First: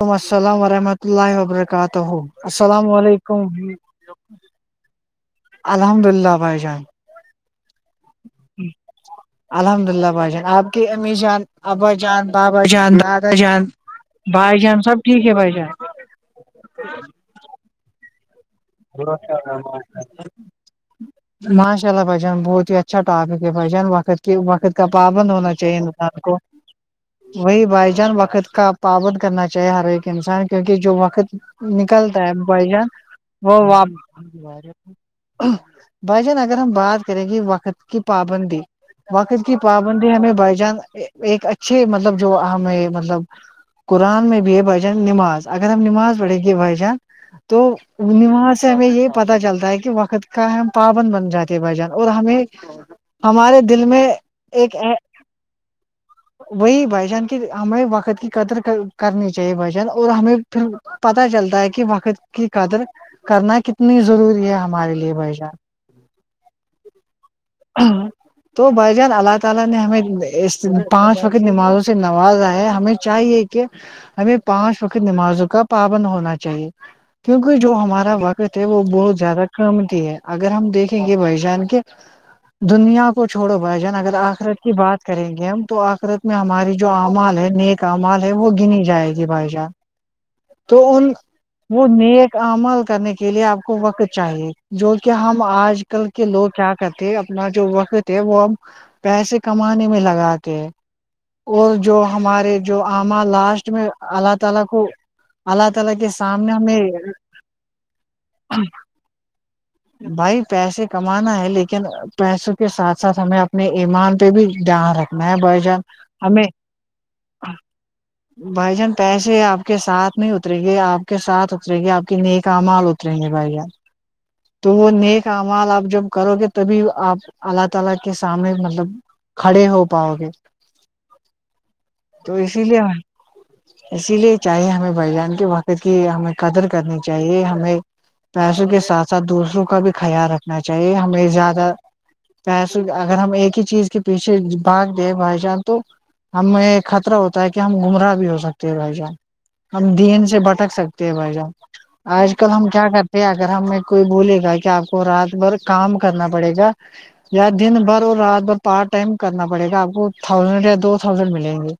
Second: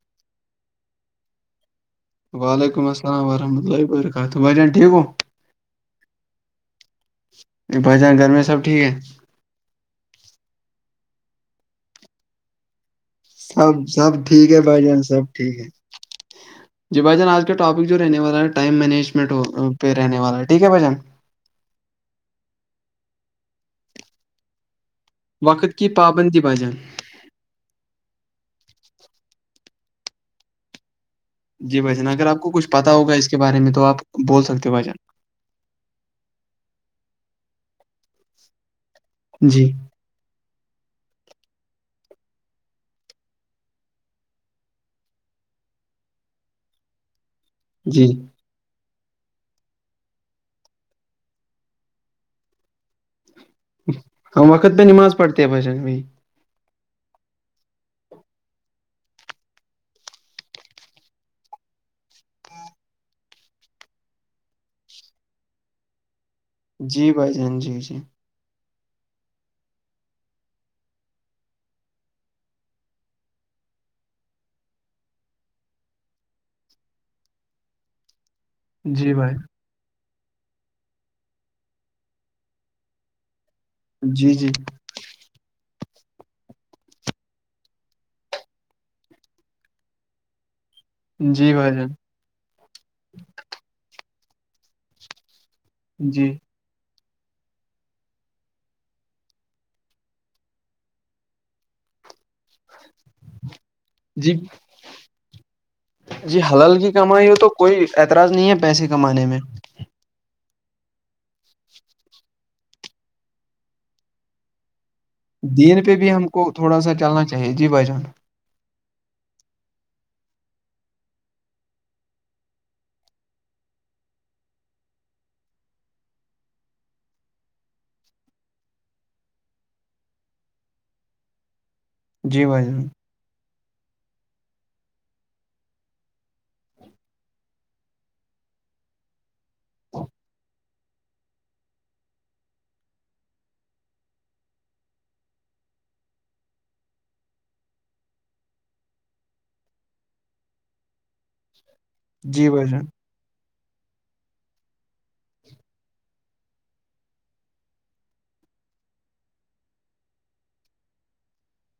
السلام علیکم ورحمۃ اللہ وبرکاتہ السلام علیکم ست بجان ٹھیک ہو الحمد للہ بھائی جان بھائی جان گھر میں سب ٹھیک ہے الحمد للہ بھائی جان آپ کی امی جان ابا جان بابا جان دادا جان بھائی جان سب ٹھیک ہے بھائی جان جی بھائی جان آج کا ٹاپک جو رہنے والا ٹائم مینجمنٹ پہ رہنے والا ہے ٹھیک ہے بھجان ماشا اللہ بھ جان بہت ہی اچھا ٹاپک ہے بھائی جان وقت کے وقت پاپندوناا وقت چی کی نہ کو پابندی بھائی جان وہی بھائی جان وقت کا پابند کرنا چاہیے ہر ایک انسان کیونکہ جو وقت جی بھائی جان نکلتا اگر ہے آپ کو کچھ بائی جان پتا ہوگا اس کے بارے وہ میں و تو آپ بول سکتے ہو بھائی جان بھائی جان اگر ہم بات کریں گے وقت کی پابندی وقت کی جی پابند ندے ہمیں بائی جان ایک اچھے مطلب جو ہمیں مطلب قرآن میں بے بجان نماز اگر ہم نماز پڑھ گ بجان تو جی پنیماس سے میں یہ پت چلتا ہے کہ وقت کا ہم پاابند بن جاتے بھ جان اور ہمیں ہمارے دل میں ہم ایک وقت پہ نماز پڑھتے ہیں بھشن بھائی وہی بھائی جان کی ہمیں وقت کی قدر کرنی چاہیے بھائی جان اور ہمیں پھر پتا چلتا ہے کہ وقت کی قدر کرنا کتنی ضروری ہے ہمارے لیے بھائی جان جی بھائی جان جی جی تو بائی جان اللہ تعالی نے ہمیں اس پانچ وقت نمازوں سے نوازا ہے ہمیں چاہیے کہ ہمیں پانچ وقت نمازوں کا پابند ہونا چاہیے کیونکہ جو ہمارا وقت ہے وہ جی بہت بھائی زیادہ قمتی ہے اگر ہم دیکھیں گے بھائی جان کے دنیا کو چھوڑو بھائی جان اگر جی جی آخرت کی بات کریں گے ہم تو آخرت میں ہماری جو اعمال ہے نیک اعمال ہے وہ گنی جائے گی بھائی جان تو ان جی بھائی وہ جان نیک عمل کرنے کے لیے آپ کو وقت چاہیے جو کہ ہم آج کل کے جی لوگ کیا کرتے اپنا جو وقت ہے وہ ہم پیسے کمانے میں لگاتے ہیں کو جو ہمارے جو اعمال لاسٹ میں جی اللہ تعالی کو اللہ ت الگ جی حلل کی کمائی ہو تو کوئی اعتراض نہیں ہے پیسے کمانے میں بھائی پیسے کمانا ہے لیکن پیسوں کے ساتھ ساتھ ہمیں اپنے ایمان پہ بھی دھیان رکھ دین پہ بھی ہم کو تھوڑا سا چلنا چاہیے جی بھ جان بھائی جان پیسے آپ کے ساتھ نہیں اترے گی آپ کے ساتھ اترے گی آپ کی نیک مال ات یں گے بھائی جان تو وہ نیک امال آپ جب کرو گے تبھی اپ اللہ تعالی کے سامنے مطلب کھڑے ہو تو جی اسی بھائی جان لیے اسی لیے چاہے ہمیں بائی جان کے وقت کی ہمیں قدر کرنی چاہیے ہمیں پیسوں کے ساتھ ساتھ دوسروں کا بھی خیال رکھنا چاہیے ہمیں زیادہ پسے اگر ہم ایک ہی چیز کے پیچھے بھاگ دیں بھائی جان تو ہمیں خطرہ ہوتا ہے کہ ہم گمراہ بھی ہو سکتے ہے بھائی جان ہم دین سے بھٹک سکتے ہیں بھائی جان آج جی کل ہم بھائی جان کیا کرتے ہیں اگر ہمیں کوئی بولے گا کہ آپ کو رات بھر کام کرنا پڑے گا [inaudible] یا دن بھر اور رات بھر پارٹ ٹائم کرنا پڑے گا آپ کو تھاؤزینڈ یا دو تھاؤزینڈ ملیں گے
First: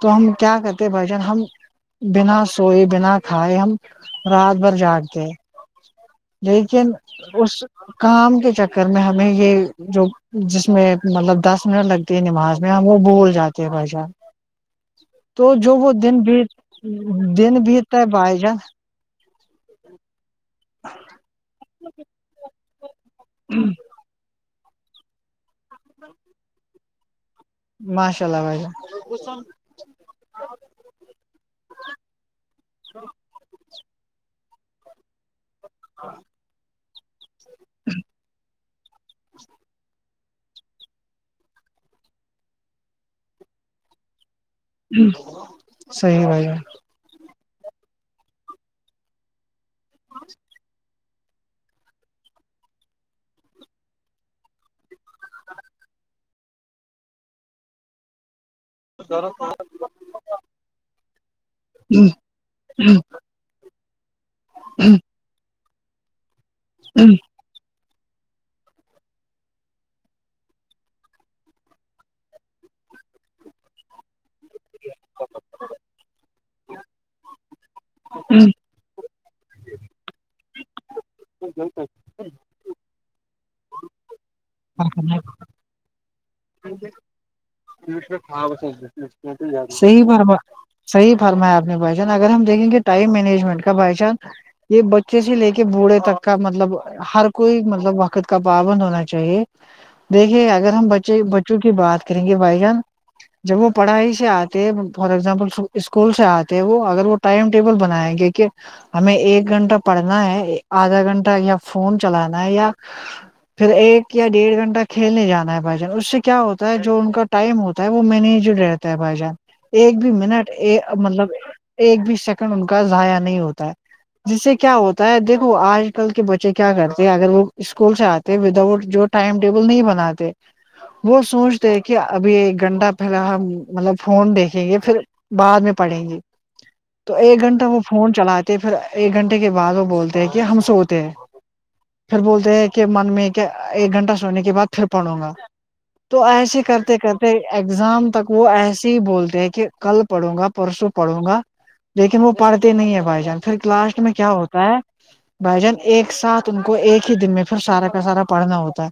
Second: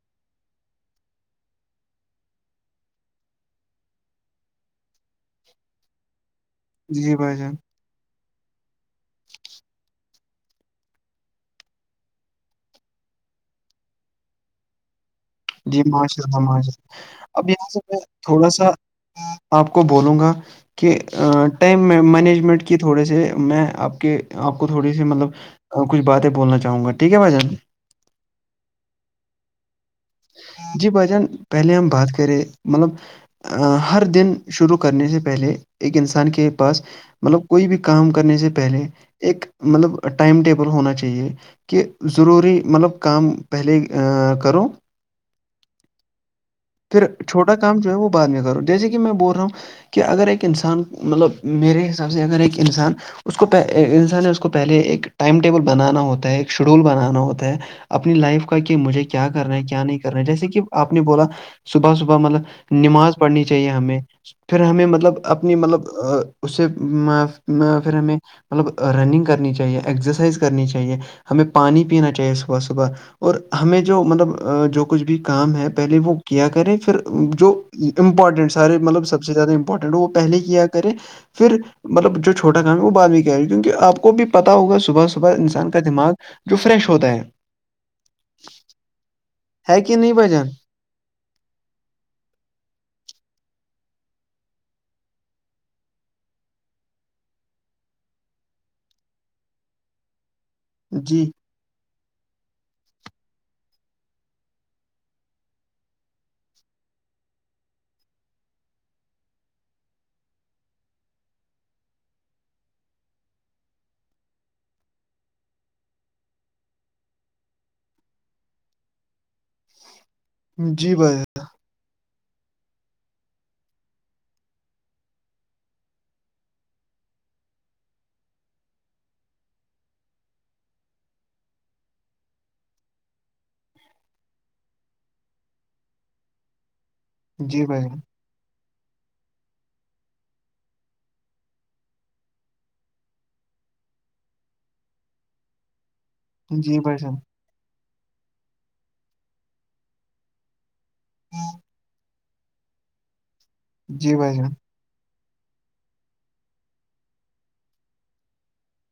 تو ہم کیا کرتے بھائی جان ہم بنا سوئے بنا کھائے ہم رات بھر جاگتے لیکن جی بھائی اس جان کام کے چکر میں ہم میں یہ جو جس میں مطلب دس منٹ لگتی ہے نماز میں ہم وہ بھول جاتے ہیں بھائیشان تو جو جی وہ دن ماشاء اللہ بھیت ماشاء اللہ اب دن یہاں سے بھیتتا میں ہے بھائی تھوڑا جان سا آپ کو بولوں گا کہ ٹائم مینجمنٹ کی تھوڑے سے میں آپ کہ آپ کو تھوڑی سی مطلب کچھ باتیں بولنا چاہوں گا ٹھیک ہے بھائی جان ماشاء اللہ بھائی جان جی بھائی جان پہلے ہم بات کریں مطلب ہر دن شروع کرنے سے پہلے ایک انسان کے پاس مطلب کوئی بھی کام کرنے سے پہلے ایک مطلب ٹائم ٹیبل ہونا چاہیے کہہ ضروری مطلب کام پہلے کرو صحیح بھائی جان پھر چھوٹا کام جو ہے وہ بع میں کرو جیسے کہ میں بول رہا ہوں کہ اگر ایک انسان مطلب میرے حساب سے اگر ایک انسان اس کوہ انسان اس کو پہلے ایک ٹائم ٹیبل بنانا ہوتا ہے ایک شیڈول بنانا ہوتا ہے اپنی لائف کا کہ مجھے کیا کرنا ہے کیا نہیں کرنا ہے جیسے کہ آپ نے بولا صبح صبح مطلب نماز پڑھنی چاہیے ہمیں پھر ہمیں مطلب م اپنی مطلب اس سے جان پھر ہمیں مطلب رننگ کرنی چاہیے ایکسرسائز کرنی چاہیے ہمیں پانی پینا چاہیے صبح صبح اور ہمیں جو مطلب جو کچھ بھی کام ہے پہلے وہ کیا کریں پھر جو امپورٹنٹ سارے مطلب سب سے زیادہ امپورٹاینٹ ہے وہ پہلے کیا کرے مطلب فر جو چھوٹا کام ہیں وہ بعد می کیا کرے کوکی آپکو بھی پتاہ ہوگا صبح صبح انسان کا دماغ جو فریش ہوتا ہے ہے کہ صحیح نہیں بھائی جان فرمایا صحیح فرمایا آپ نے بھائی جان اگر ہم دیکھیں گے ٹائم مینجمنٹ کا بھائی جاں یہ بچے سے لے کے بوڑھے تک کا مطلب ہر کوئی مطلب وقت کا پابند ہونا چاہیے دیکھیے اگر ہم بچے جی بچوں کی بات کریں گے بھائی جان جب وہ پڑھائی سے آتے فار ایگزامپل اسکول سے آتے ہیں وہ اگر وہ ٹائم ٹیبل بنائیں گے کہ ہمیں ایک گھنٹہ پڑھنا ہے آدھا گھنٹہ یا فون چلانا ہے یا پھر ایک یا ڈیڑھ گھنٹہ کھیلنے جانا ہے بھائی جان اس سے کیا ہوتا ہے جو ان کا ٹائم ہوتا ہے وہ مینیج رہتا ہے بھائی جان ایک بھی منٹ جی بھائی مطلب جان ایک بھی سیکنڈ ان کا ضیاء نہیں ہوتا ہے جس سے کیا ہوتا ہے دیکھو آج کل کے بچے کیا کرتے ہیں اگر وہ اسکول سے آتے وداؤٹ جو ٹائم ٹیبل نہیں بناتے وہ سوچتے ہیں کہ ابھی ایک گھنٹہ پہلا ہم مطلب فون دیکھیں گے پھر بعد میں پڑھیں گے [inaudible] تو ایک گھنٹہ جی وہ بھائی فون جان چلاتے پھر ایک گھنٹے کے بعد وہ بولتے ہیں کہ ہم سوتے ہیں پھر بولتے ہیں کہ من میں کیا ایک گھنٹہ سونے کے بعد پھر پڑوں گا تو ایسے جی کرتے بھائی جان کرتے ایگزام تک وہ ایسے ہی بولتے ہیں کہ کل پڑھوں گا پرسوں پڑھوں گا لیکن وہ پڑھتے نہیں ہے بھائی جان پھر لاسٹ میں جی کیا بھائی جان ہوتا ہے بھائی جان ایک ساتھ ان کو ایک ہی دن میں پھر سارا کا سارا پڑھنا ہوتا ہے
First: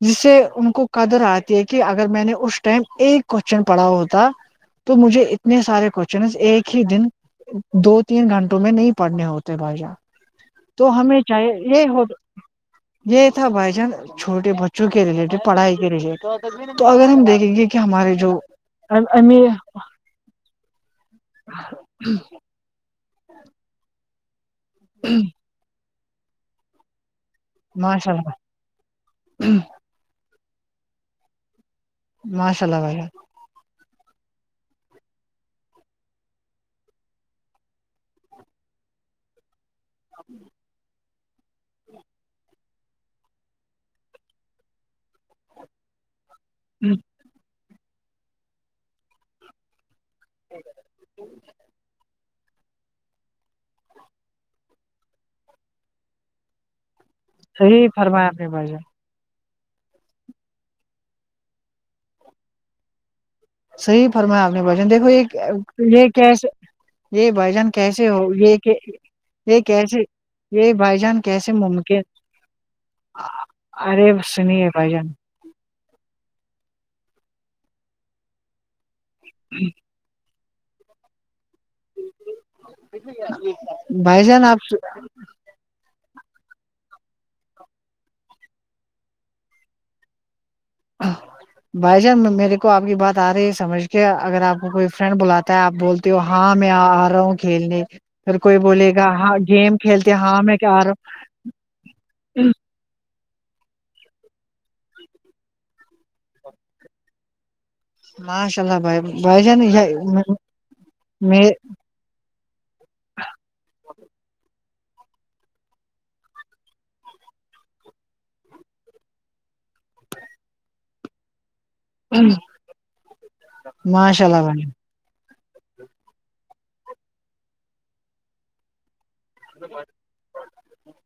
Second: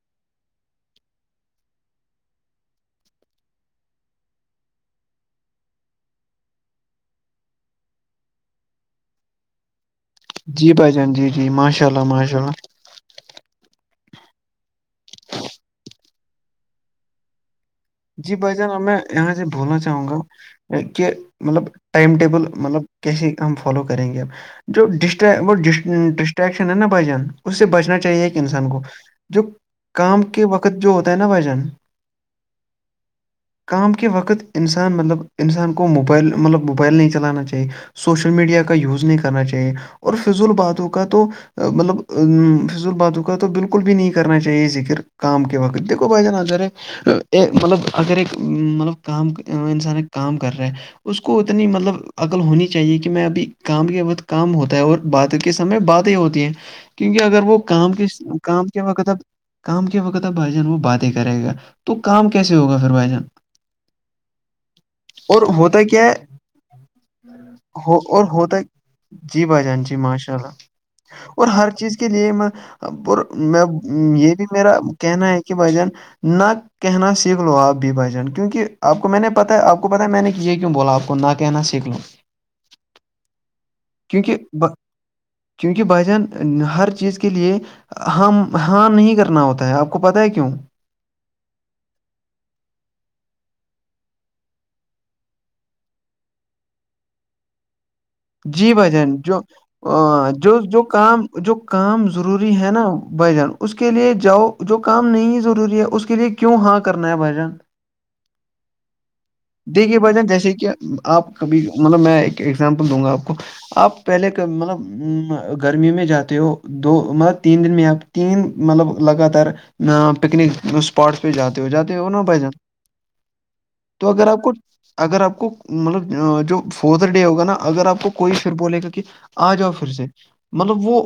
جس سے ان کو قدر آتی ہے کہ اگر میں نے اس ٹائم ایک کوشچن پڑھا ہوتا تو مجھے اتنے سارے کوشچن ایک ہی دن دو تین گھنٹوں میں نہیں پڑھنے ہوتے بھائی جان جی تو بھائی جان ہمیں جی جی چاہیے ماشاء یہ اللہ ہو ماشاء اللہ یہ تھا بھائی جان چھوٹے بچوں کے ریلیٹڈ پڑھائی کے ریلیٹڈ تو اگر ہم دیکھیں گے کہ ہمارے جی جو بھائی جانب اب میں یہاں سے امیر بولنا چاہوں گا کہ مطلب ٹائم ٹیبل مطلب کیسے ہم فالو کریں گے اب جو وہ ڈسٹیکشن ہے نا بھائی جاں اس سے بچنا ماشاء چاہیے ایک اللہ انسان کو جو کام کے وقت جو ہوتا ہے نا بھائی جاں ماشاء اللہ بھائی جاں کام کے وقت انسان مطلب انسان کو موبائل مطلب موبائل نہیں چلانا چاہیے سوشل میڈیا کا یوز نہیں کرنا چاہیے اور فضول باتوں کا تو مطلب فضول باتوں کا تو بالکل بھی نہیں کرنا چاہیے ذکر کام کے وقت دیکھو بھائی جاں نظر ہے جان، مطلب اگر مطلب کام انسان کام کر رہا ہے اس کو اتنی مطلب عقل ہونی چاہیے کہ میں ابھی کام کے وقت کام ہوتا ہے اور بات کے سمے باتیں ہوتی ہیں کیونکہ اگر وہ صحیح کام کے فرمایا آپ نے کام بھائی جان کے وقت اب کام کے وقت آ بھائی جان وہ بات ہی کرے گا تو کام کیسے ہوگا پھر بھائی جان صحیح فرمایا آپ نے بچا دیکھو اور ہوتا یہ کیا یہ ہے کیسے یہ بھائی جان ہو اور ہوتا یہ ہے کہ جی یہ بھائی جان جی کیسے ماشاء اللہ یہ بھائی جان اور کیسے ہر چیز ممکن کے لیے میں ارے یہ بھی سنیے میرا بھائی جان کہنا ہے بھجن نہ کہنا سیکھ لو آپ بھی بھجن کیونکہ آپ کو میں نے پتا آپ کو پتاہ میں نے کیا یہ کیوں بول آپ کو نہ کہناا سیک لوں بھائی جان آپ چونکہ بسان ہر چیز کے لیے ہم ہاں نہیں کرنا ہوتا ہے آپ کو پت ہے کیوں بھائی جان میرے کو آپ کی بات آ رہی سمجھ کے اگر آپ کو کوئی فرینڈ بلاتا ہے آپ بول ہاں میں آ رہا ہوں کھیلنے پھر کوئی جی بھائی بولے گا جان ہاں جو گیم کھیلتے آ، ہاں میں جو کہ جو رہا ہ کام جو کام ضروری ہے نا بھائی جان اس کے لیے جاؤ جو کام نہیں ضروری ہے اس کے لیے کیوں ہاں کرنا ہے بائیان ماشاء اللہ بھائی بھائی جان دیکی وجہ جیسے کہ آپ میں کبھی مطلب میں ایک ایگزامپل دوں گا آپ کو آپ پہلے مطلب گرمی میں جاتے ہو دو مطلب تین دن میں آپ تین مطلب لگاتار پکنک اسپاٹس پہ جاتے ہو جاتے اورن بھ جان تو ماشاء اگر اللہ آپ کو بھائی جان اگر آپ کو مطلب جو فادر ڈے ہوگا نا اگر آپ کو کوئی پھر بولے گا کہ آ جاؤ پھر سے مطلب وہ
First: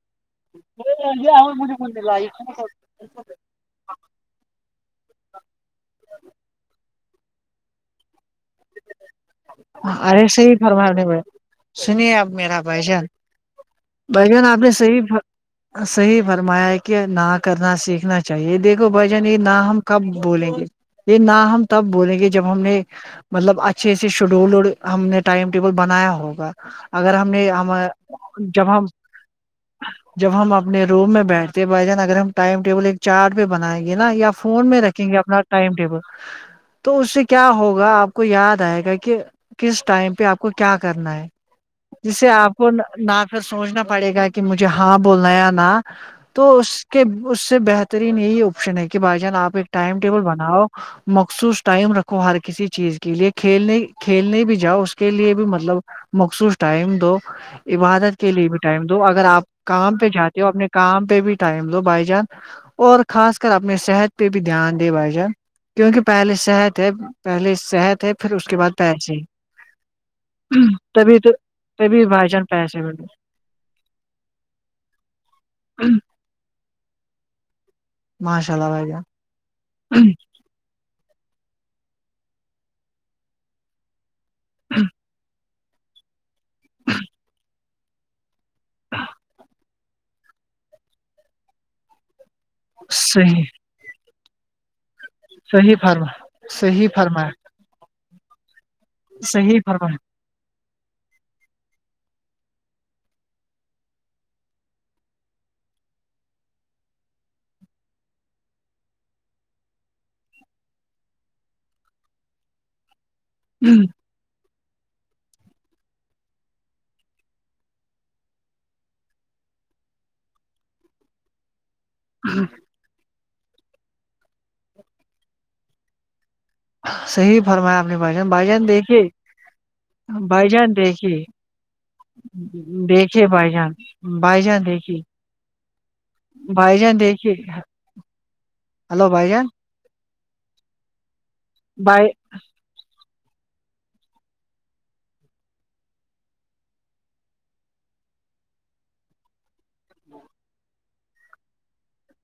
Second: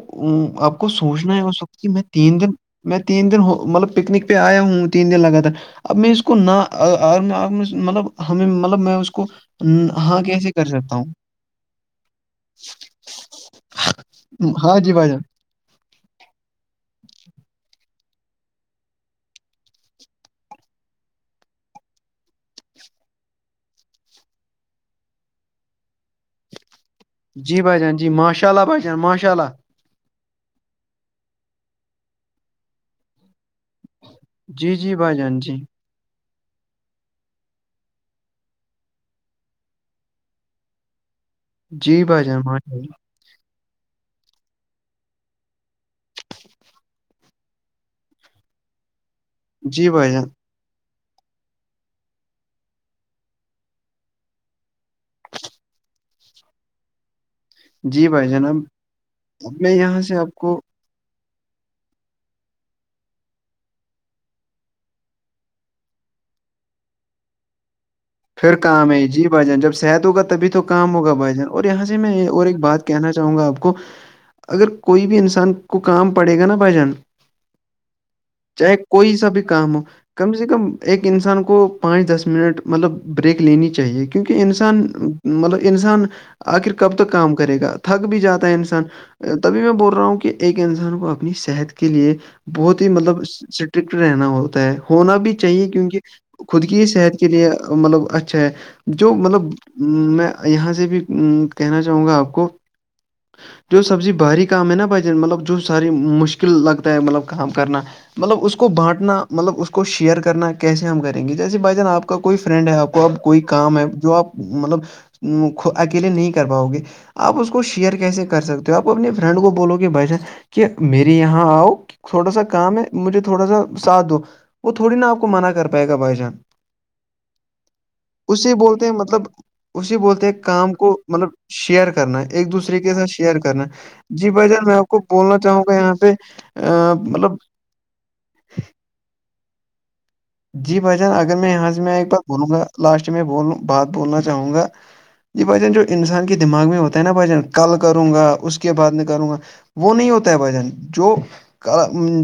آپ کو سوچنا ہے اس وقت کہ میں تین دن میں تین دن ہو مطلب پکنک پہ آیا ہوں تین دن لگاتار اب میں اس کو نہ مطلب ہمیں مطلب میں اس کو ن- ہاں ارے کیسے صحی کر فرمار سکتا ہوں نہیں میں سنیے اپ میرا بھ جان بھ جن آپ نے ہاں جی صحی بھائی جان صحیح فرمایا ہے کہ نہ کرنا سیکھنا چاہیے دیکھو بھ جن یہ نہ ہم کب بولیں گے یہ نہ ہم تب بولیں گے جب ہم نے مطلب اچ اچھے سے شیڈول ہم نے ٹائم ٹیبل بنایا ہوگا اگر ہم نے جی ہم بھائی جان جی ماشاء اللہ جب بھائی ہم جان ماشاء اللہ جب ہم اپنے روم میں بیٹھتے بائی جان اگر ہم ٹائم ٹیبل ایک چارٹ پہ بنائیں گے نا یا فون جی میں جی رکھیں گے بھائی جان اپنا جی ٹائم ٹیبل تو اس سے کیا ہوگا آپ کو یاد گا کہ کس ٹائم پہ آپ کو کیا کرنا ہے جی جس بھائی سے جان آپ کو ماشاء اللہ ناک پھر سوچنا پڑے گا کہ مجھے ہاں بولنا یا نہ تو اس کے اس سے بہترین یہی آپشن ہے کہ بھائی جان آپ ایک جی ٹائم بھائی ٹیبل جان بناؤ مخصوص ٹائم رکھو ہر کسی چیز کے لیے کھیلنے کھیلنے بھی جاؤ اس کے لیے بھی مطلب مخصوص ٹائم دو جی عبادت بھائی کے جان لیے بھی اب ٹائم دو اگر آپ اب میں کام یہاں پہ سے آپ جاتے ہو کو اپنے کام پہ بھی ٹائم دو بائی چانس اور خاص کر اپنے صحت پہ بھی دھیان دے بھائی جان کیونکہ پہلیے صحت ہے پہلیے صحت ہے اس پھر کے بعد کام ہے پیسے جی بھائی جان جب شحید ہوگا تبھی تو کام ہوگا تبھی تو بھائی جان اور یہاں سے تبھی میں بھائی جان اور ایک پیسے بات کہنا ملے چاہوں گا آپ کو اگر کوئی بھی انسان کو کام پڑے گا نا بھائی جان ماشاء اللہ چاہے بھائی کوئی سا بھی کام ہو جان کم سے کم ایک انسان کو پانچ دس منٹ مطلب بریک لینی چاہیے کہ کیونکہ انسان مطلب انسان آخر کب تک کام کرے گا تھک بھی جاتا ہے انسان تبھی میں بول رہا ہوں کہ ایک انسان کو اپنی صحت کے لیے بہت ہی مطلب صحیح اسٹرکٹ رہنا ہوتا ہے ہونا بھی چاہیے صحیح کیونکہ فرما خود کی صحیح صحت کے فرمایا لیے مطلب اچھا ہے جو مطلب صحیح میں یہاں سے بھی کہنا چاہوں گا آپ کو جو سبزی باہری کام ہے نا بھائی جان مطلب جو ساری مشکل لگتا ہے مطلب کام کرنا مطلب اس کو بانٹنا مطلب اس کو شیئر کرنا کیسے ہم کریں گے جیسے بھائی جان آپ کا کوئی فرینڈ ہے آپ کو اب کوئی کام ہے فرمایا جو آپ مطلب اکیلے نہیں کر پاؤ گے آپ اس کو شیئر کیسے کر سکتے ہو آپ اپنے فرینڈ کو بولو کہ بھش کہ میرے یہاں آؤ تھوڑا سا کام ہے مجھے تھوڑا سا ساتھ دو وہ تھوڑی نا آپ کو منع کر پائے گا بھائی جان صحیح فرمایا آپ نے بھائی جان بھائی جان دیکھیے اسی بولتے ہیں بھائی کام جان کو دیکھیے مطلب شیئر کرنا ایک دوسرے کے ساتھ دیکھیے شیئر بھائی کرنا جان جی بھائی جان میں آپ کو دیکھیے بولنا چاہوں گا یہاں سے بھائی ا جان مطلب دیکھیے ہلو بھائی جی بھائیان اگر میں یہاں سے میں بھائی ایک بار بولوں گا لاسٹ میں ب بات بولنا چاہوں گا جی بھائی جان جو انسان کے دماغ میں ہوتا ہے نا بھائی جن کل کروں گا اس کے بعد میں کروں گا وہ نہیں ہوتا ہے بھائی جان جو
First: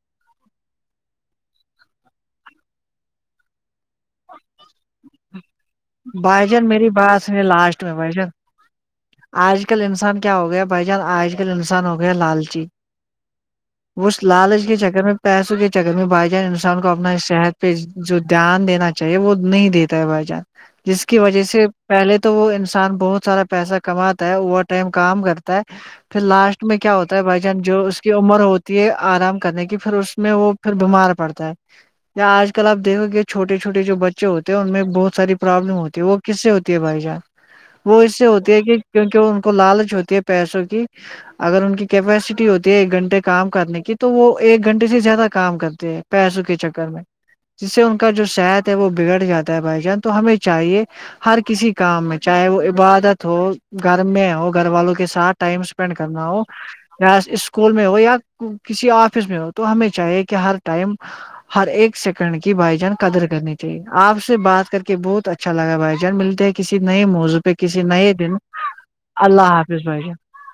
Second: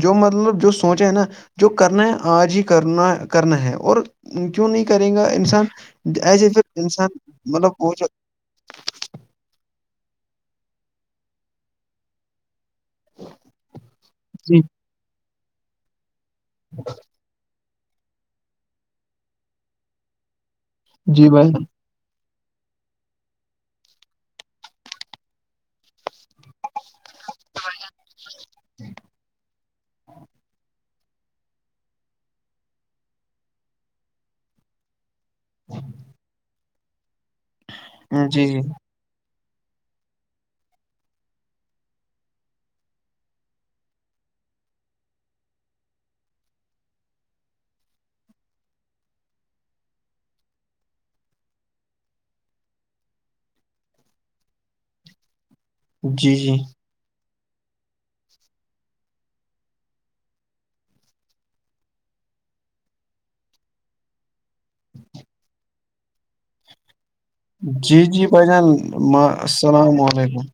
جو مطلب جو سوچا ہے نا جو کرنا ہے آج ہی کرنا کرنا ہے اور کیوں نہیں کرے گا انسان بھائی ایسے جان پھر میری انسان بات میں مطلب لاسٹ وہ میں بھائی جان آج کل انسان کیا ہو گیا بھائی جان آج کل انسان ہو گیا لالچی اس جو لالچ کے چکر میں پیسوں کے چکر میں بھائی جان انسان کو اپنا صحت پہ جو دھیان دینا چاہیے وہ نہیں دیتا ہے بھائی جان جس کی جی وجہ بھائی سے پہلے تو وہ انسان بہت سارا پیسہ کماتا ہے اوور ٹائم کام کرتا ہے پھر لاسٹ میں کیا ہوتا ہے بھائی جان جو اس کی عمر ہوتی ہے آرام کرنے کی پھر اس میں وہ پھر بیمار پڑتا ہے یا آج کل آپ دیکھو گے چھوٹے چھوٹے جو بچے ہوتے ہیں ان میں بہت ساری پرابلم ہوتی ہے وہ کس سے ہوتی ہے بھائی جان وہ اس سے جان، جی ہوتی ہے جی کہ کیونکہ ان کو لالچ ہوتی ہے پیسوں کی اگر ان کی کیپیسٹی ہوتی ہے ایک گھنٹے کام کرنے کی تو وہ ایک گھنٹے سے زیادہ کام کرتے ہیں پیسوں کے چکر میں جس سے ان کا جو شات ہے وہ بگڑ جاتا ہے بھائی جان تو ہمیں چاہیے ہر کسی کام میں چاہے وہ عبادت ہو گھر میں ہو گھر والوں کے ساتھ ٹائم ڈپینڈ کرنا جی وہ جی چ اسکول میں ہو یا کسی آفس میں ہو تو ہمیں چاہیے کہ ہر ٹائم ہر ایک سیکنڈ کی بھائی جان قدر کرنی چاہیے آپ سے بات کر کے کہ بہت اچھا لگا بھائی جان ملتے ہیں کسی نئے موضوعہ جی جی بھائی جان حافظ السلام بھائی جان علیکم